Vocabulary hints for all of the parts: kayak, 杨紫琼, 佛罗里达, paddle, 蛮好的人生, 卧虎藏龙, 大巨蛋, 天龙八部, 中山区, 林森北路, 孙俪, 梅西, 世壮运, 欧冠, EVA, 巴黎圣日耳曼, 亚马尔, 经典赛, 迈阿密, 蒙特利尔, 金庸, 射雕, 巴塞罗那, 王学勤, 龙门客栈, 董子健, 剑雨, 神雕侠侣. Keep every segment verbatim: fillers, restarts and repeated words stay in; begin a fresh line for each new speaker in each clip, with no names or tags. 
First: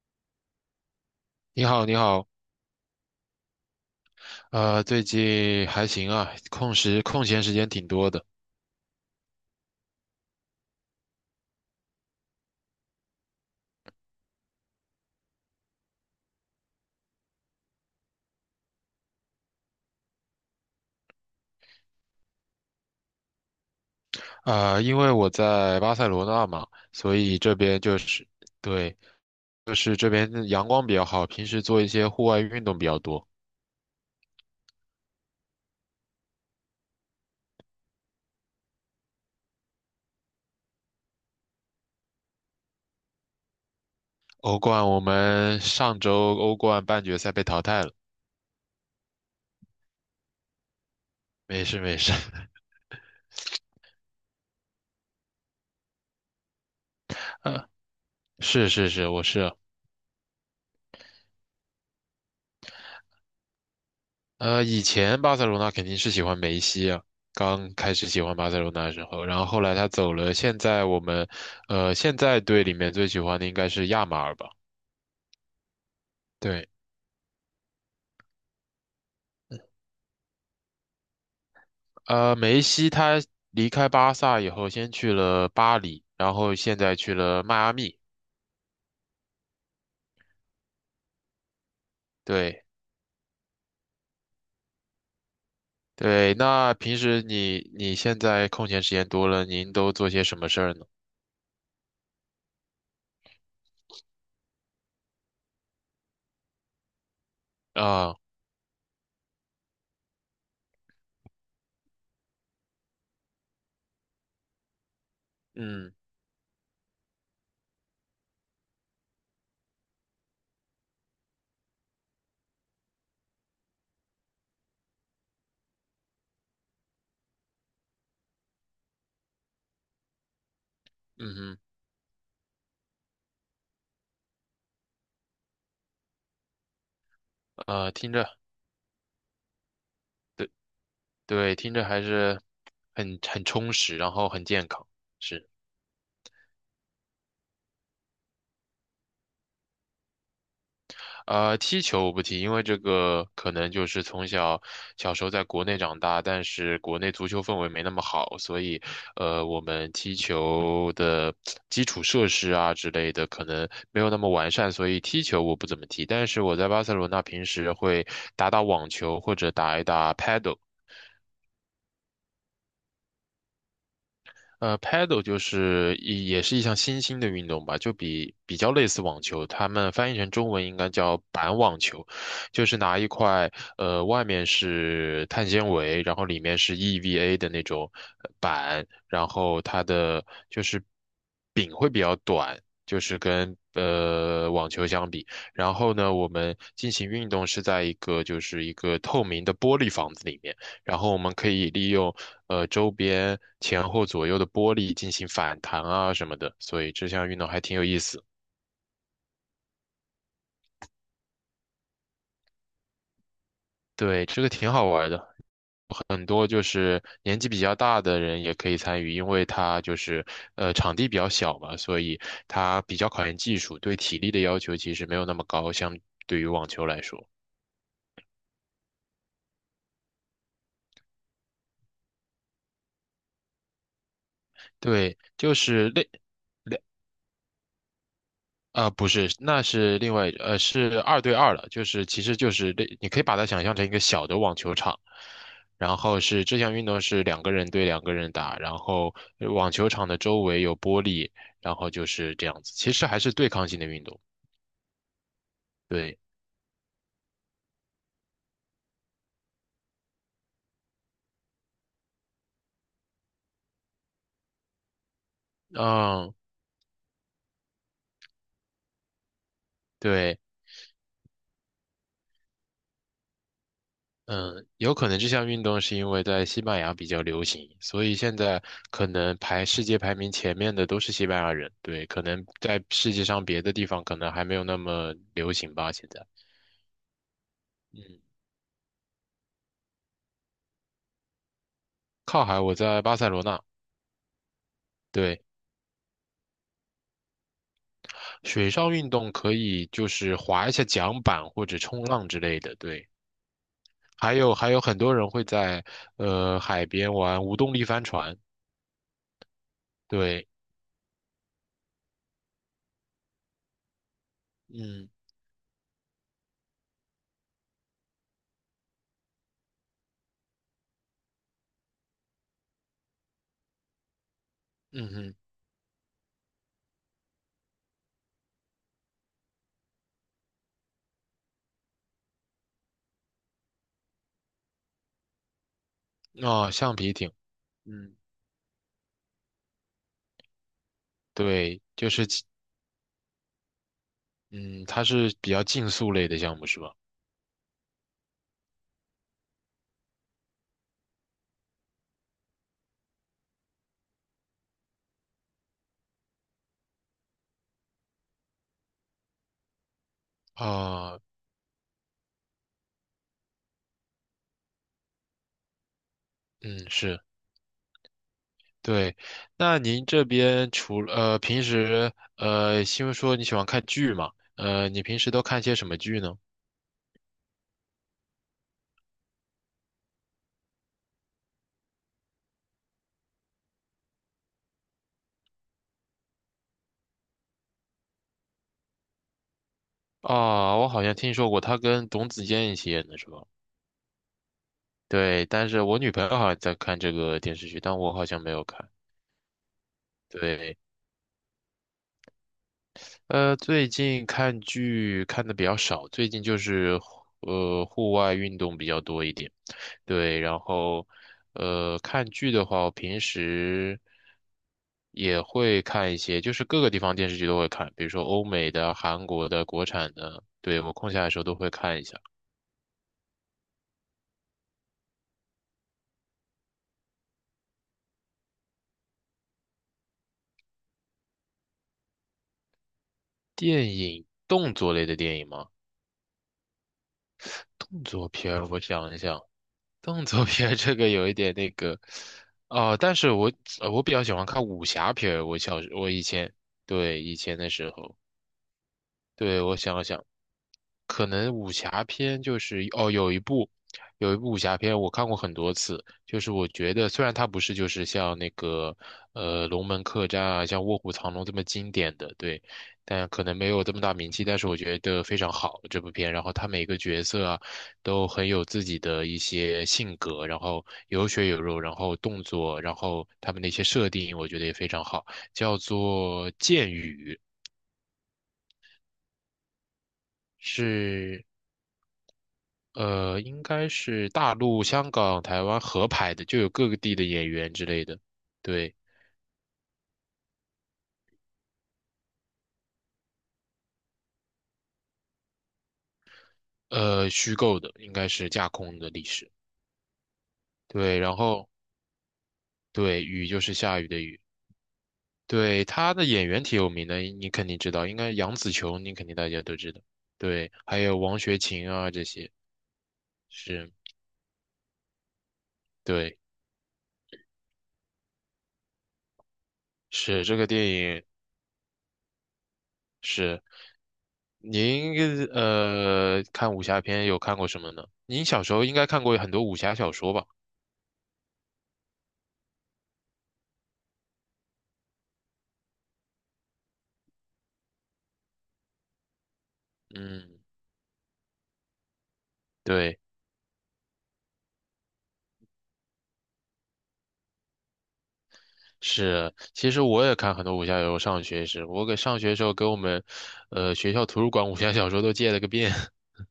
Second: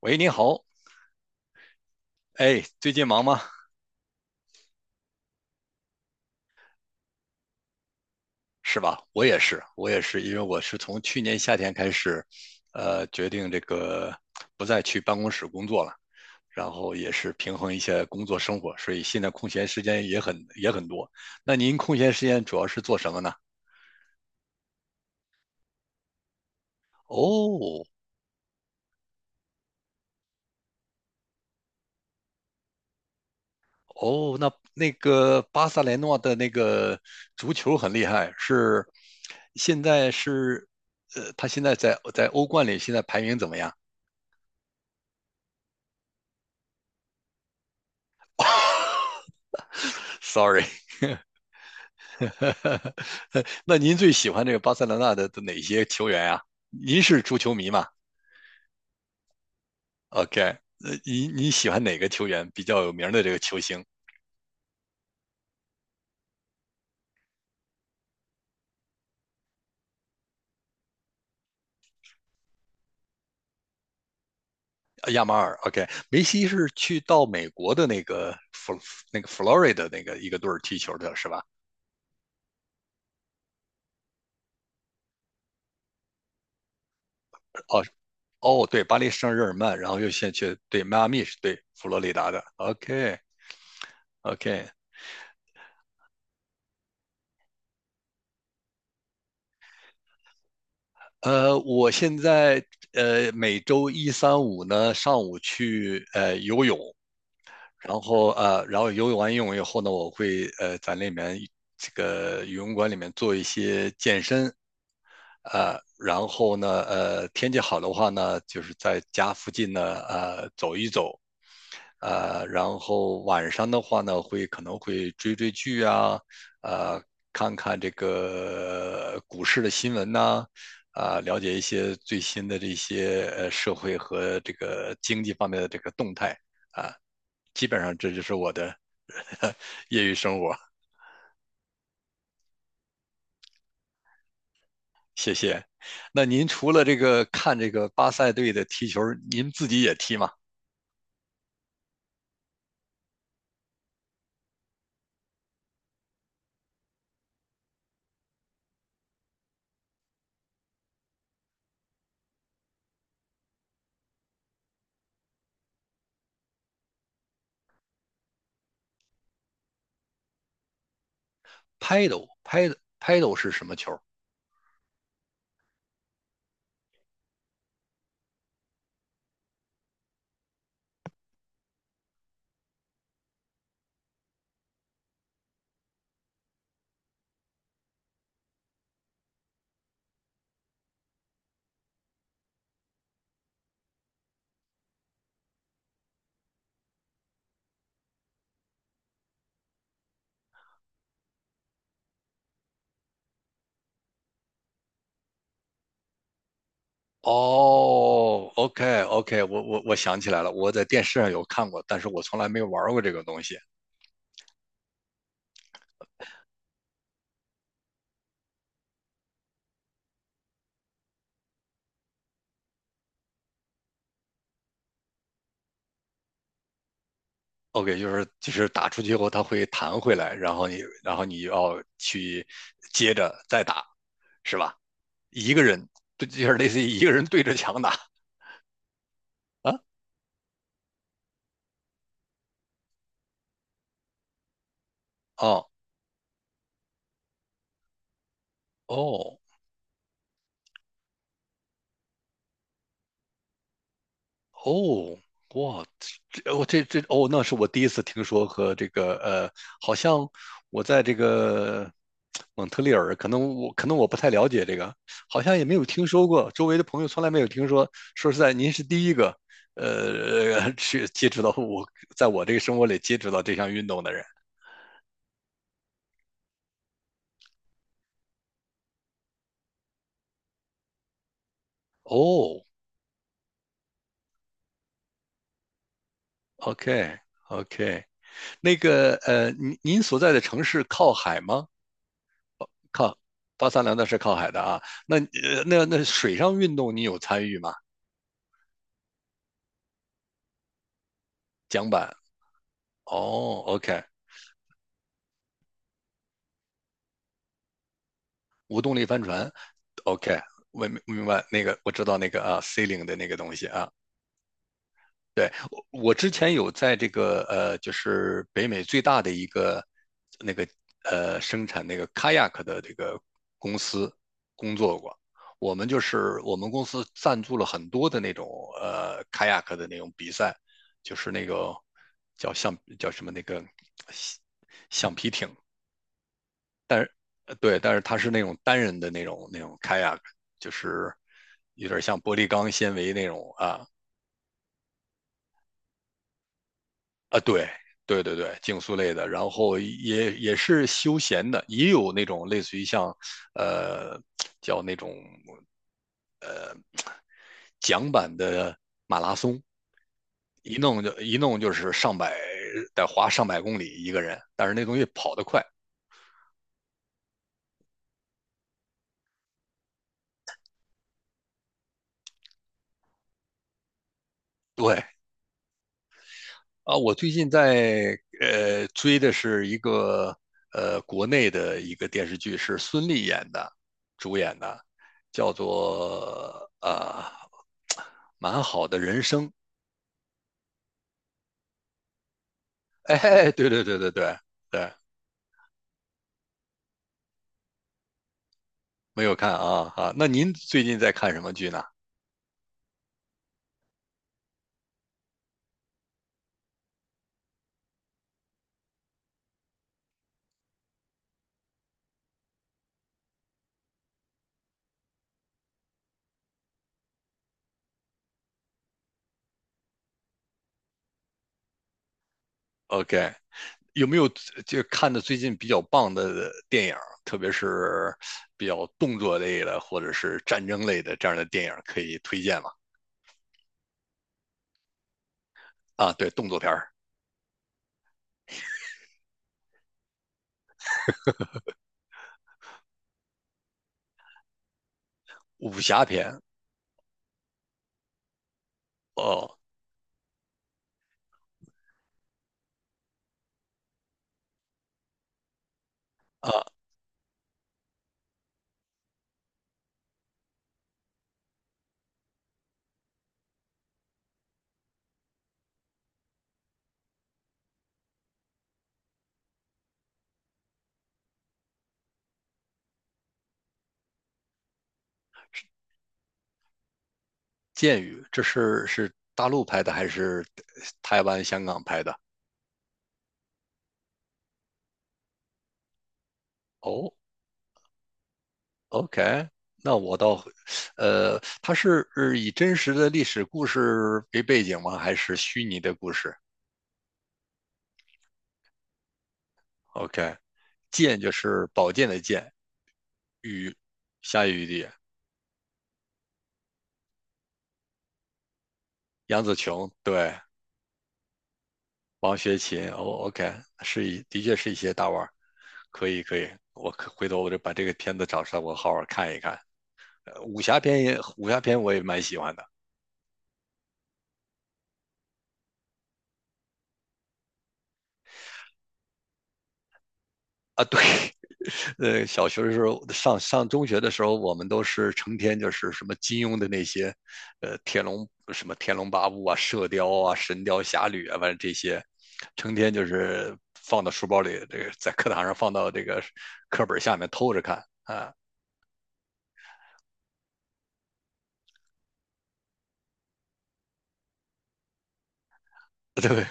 喂，您好，
你好，你好。
哎，最近忙吗？
呃，最近还行啊，空时空闲时间挺多的。
是吧？我也是，我也是，因为我是从去年夏天开始，呃，决定这个不再去办公室工作了，然后也是平衡一些工作生活，所以现在空闲时间也很也很多。那您空闲时间主要是做什么呢？
呃，因为我在巴塞罗那嘛，所以这边
哦
就是，对，就是这边的阳光比较好，平时做一些户外运动比较多。
哦，那那个巴塞雷诺的那个足球很厉害，是现在是，呃，他现在在在欧冠里现在排名怎么样
欧冠我们上周欧冠半决赛被淘汰了。
？Sorry，
没事，没事。
那您最喜欢这个巴塞罗那的的哪些球员啊？您是足 球
呃，
迷嘛
是是是，我是啊。
？OK，呃，您你喜欢哪个球员比较有名的这个球星？
呃，以前巴塞罗那肯定是喜欢梅西啊。刚开始喜欢巴塞罗那的时候，然后后来他走了，现在我们，呃，现在队里面最喜欢的应该是亚马尔吧？
呃亚马尔，OK，梅西是
对。
去到美国的那个佛那个 Florida 那个一个队儿踢球的是吧？
呃，梅西他离开巴萨以后，先去了巴黎，然后现在去了迈阿
哦
密。
哦，对，巴黎圣日耳曼，然后又先去对迈阿密是对佛罗里达的
对，
，OK OK，
对，那平时你你现在空闲时间多了，您都做些什么事儿呢？
呃，我现在呃每周一、三、五呢上午去呃游泳，然
啊，
后呃，然后游泳完游泳以后呢，我会呃在里面这个游泳馆里面做一些健身，呃，
嗯
然后呢，呃，天气好的话呢，就是在家附近呢，呃，走一走，呃，然后晚上的话呢，会可能会追追剧啊，呃，看看这个股市的新闻呐、啊，了解
嗯
一些最新的这些呃社会和这个经济方面的这个动态啊，
哼，
基本
啊，
上这
听
就
着。
是我的业余生
对。
活，
对，听着还是很很充实，然后很健康。
谢
是。
谢。那您除了这个看这个巴塞队的踢球，您自己也踢吗
呃，踢球我不踢，因为这个可能就是从小小时候在国内长大，但是国内足球氛围没那么好，所以，呃，我们踢球的基础设施啊之类的可能没有那么完善，所以踢球我不怎么踢。但是我在巴塞罗那平时会打打网球或者打一打 paddle。
？Paddle，Paddle，Paddle 是什么球？
呃，paddle 就是一也是一项新兴的运动吧，就比比较类似网球，他们翻译成中文应该叫板网球。就是拿一块呃外面是碳纤维，然后里面是 E V A 的那种呃板，然后它的就是柄会比较短，就是跟呃网球相比。然后呢，我们进行运动是在一个就是一个透明的玻璃房子里面。然后我们可以利用呃周边前后左右的玻璃进行反弹啊什么的，所以这项运动还挺有意思。
哦，OK，OK，我我我想起来了，我在电视上有看过，但是我从来没有玩过这个东西。
对，这个挺好玩的，很多就是年纪比较大的人也可以参与，因为它就是呃场地比较小嘛，所以它比较考验技术，对体力的要求其实没有那么高，相对于网球来说。
OK，就是就是打出去后它会弹回来，然后你然后你要去接着再打，是吧？
对，
一
就
个人
是类。
对，就是类似于一个人对着墙打
啊，不是，那
啊？
是另外，呃，是二对二了，就是其实就是类你可以把它想象成一个小的网球场，
哦
然后是这项运动是两个人对两个人打，然后
哦
呃网球场的周围有玻璃，然后就是这样子，其实还是对抗性的运动。
哦，哇，
对。
这我这这哦，那是我第一次听说和这个呃，好像我在这个蒙特利尔，可能我可能我不太了解这个，好像也没有听说
嗯。
过，周围的朋友从来没有听说。说实在，您是第一个
对。
呃去接触到我，在我这个生活里接触到这项运动的人。
嗯，有可能这项运动是因为在西班牙比较流行，所以现在可能排世界排名前面的都是西班牙人。对，可能
哦
在世界上别的地方可能还没有那么流行吧，现在。
，OK OK，
嗯，
那个呃，您您所在的城市靠海吗？
靠海，我在
靠
巴塞罗那。
八三两那是靠海的啊。那
对，
呃那那水上运动你有参与吗？
水上运动可以就是划一下桨板或者
桨
冲
板
浪之类的。对，
哦，OK，
还有还有很多人会在呃海边玩无动力帆船。
无动力帆船，OK，
对，
我明明白那个，我知道那个啊，C 零的那个东西啊。
嗯
对，我我之前有在这个呃，就是北美最大的一个那个呃生产那个 kayak 的这个公司工作过。
嗯
我们就是我们公司赞助了很多的那种呃 kayak 的那种比赛，就是那个叫橡叫什么那个橡橡皮艇，
嗯，哦，橡
但是
皮艇，
呃对，但是
嗯，
它是那种单人的那种那种 kayak，就是
对，
有点
就
像
是
玻
其
璃钢纤维那种啊，
嗯，它是比较竞速类的项目是吧？
啊，对对对对，竞速类的，然后也也是休闲的，也有那种类似于像，呃，叫那种桨板的马拉松，一弄就
啊，
一弄就是上百，得花上百公里一个人，但是那东西跑得快。
嗯，是。对，那您这边除了呃平时呃，因为说你喜欢看剧嘛，呃，你
对
平时都看些什么剧呢？
啊，我最近在呃追的是一个呃国内的一个电视剧，是孙俪演的，主演的，叫做呃蛮好的人生。
啊，我好像听说过，他跟董子健一起 演的是吧？
哎，对对对对对对，
对，但是我女朋友好像在看这个电视剧，但我好像没有看。
没有看啊啊。那您
对，
最近在看什么剧呢
呃，最近看剧看的比较少，最近就是呃户外运动比较多一点。对，然后呃看剧的话，我平时也会看一些，就是各个地方电视剧都会看，比如说欧美的、韩国的、国产的，对，我空下来的时候都会看一下。
？OK，有没有就看的最近比较棒的电影，特别是比较动作类的或者是战争类的这样的电影可以推荐吗？
电影，动作类的电影吗？
啊，对，动作片儿、
动作片儿我想一想，动作片儿这个有一点那个。哦、但是我呃我比较喜欢看武侠片儿。我
武
小时
侠
我以
片。
前，对，以前的时候。
哦
对，我想了想，可能武侠片就是哦，有一部，有一部武侠片我看过很多次，就
啊，
是我觉得虽然它不是就是像那个呃《龙门客栈》啊，像《卧虎藏龙》这么经典的，对，但可能没有这么大名气，但是我觉得非常好这部片，然后它每个角色啊都很有自己的一些性格，然后有血有肉，然后动作，然后他们的一些设定，我觉得也非常好，叫做《剑雨》。
《剑雨》这是是大陆拍的还是台湾、
是
香港拍的？
呃，应该是大陆、香港、台湾合拍的，就有各个
哦
地的演员之类的。对，
OK，那我倒会，呃，它是呃以真实的历史故事为背景吗？还是虚拟的故事
呃，虚构的应该是架空的历史。
？OK，剑
对，
就
然
是
后
宝剑的剑，
对，雨就是
雨，
下雨的雨。
下雨的雨
对，他的演员挺有名的，你肯定知道，应该杨紫琼，你肯定
杨
大
紫
家都
琼，
知道。
对，
对，还有王学勤啊这
王
些，
学勤。哦，OK，
是，
是一，的确是一些大腕儿，可以可
对，
以，我可回头我就把这个片子找出来，我好好看一看。呃
是这
武
个
侠
电
片也，
影
武侠片我也蛮喜欢的。
是。您呃看武侠片有看过什么呢？您小时候应该看过很多武侠小说吧？
啊，对，呃，小学的时候，上上中学的时候，我们都是成天就是什么金庸的那些，呃，天龙什么天龙八部啊、射雕啊、
嗯。
神雕侠侣啊，反正这些，成天就
对。
是放到书包里，这个在课堂上放到这个课本下面偷着看啊，
是，其实我也看很多武侠小说。上学时，我给上学时候给我们，呃，学校图书馆武侠小说都借了个遍。
对。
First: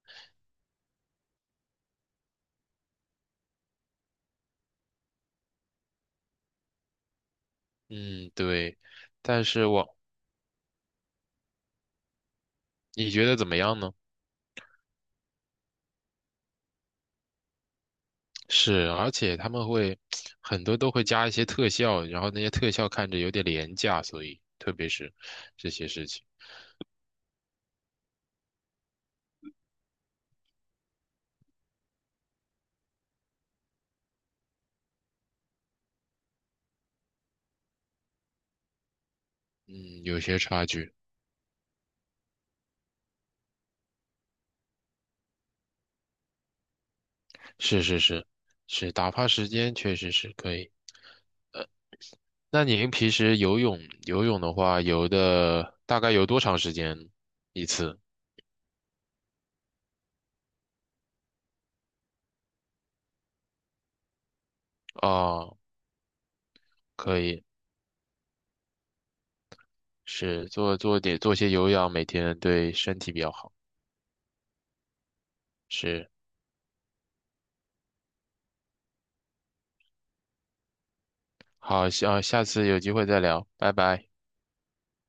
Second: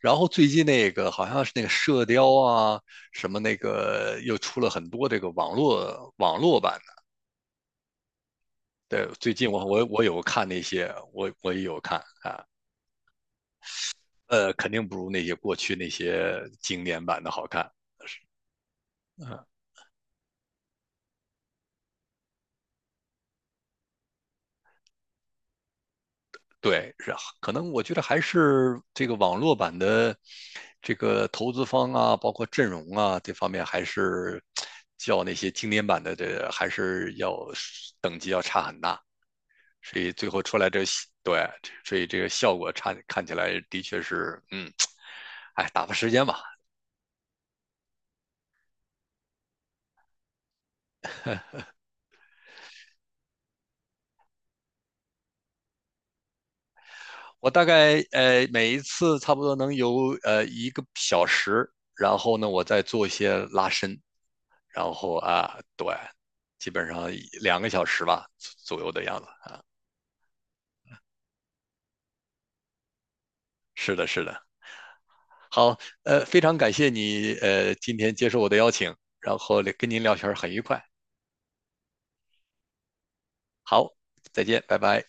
然后最近那个好像是那个射雕啊，什么那个又出了很多这个网络网络版
嗯，对。
的，对，最
但
近我
是
我
我，
我有看那些，我我也有看啊。
你觉得怎么样呢？
呃，肯定不如那些过去那些经典版的好看。
是，而且
嗯，
他们会很多都会加一些特效，然后那些特效看着有点廉价，所以特别是这些事情。
对，是啊可能我觉得还是这个网络版的这个投资方啊，包括阵容啊这方面，还是较那些经典版的这还是要等级要差很大，所
嗯，
以
有
最
些
后出
差
来这
距。
对，所以这个效果差看起来的确是，嗯，哎，打发时间吧，
是是是是，打发时间确实是可以。那您平时游泳游泳的话，游的大概游多长时间
我大
一次？
概呃每一次差不多能游呃一个小时，然后呢，我再做一些拉伸，然后
哦，
啊，对，基本上
可以，
两个小时吧左右的样子。
是做做点做些有氧，每天对身体比较好。
是的，是的。好，
是，
呃，非常感谢你呃今天接受我的邀请，然后跟您聊天儿很愉快。
好，下下次有机会再聊，拜
好，
拜。
再见，拜拜。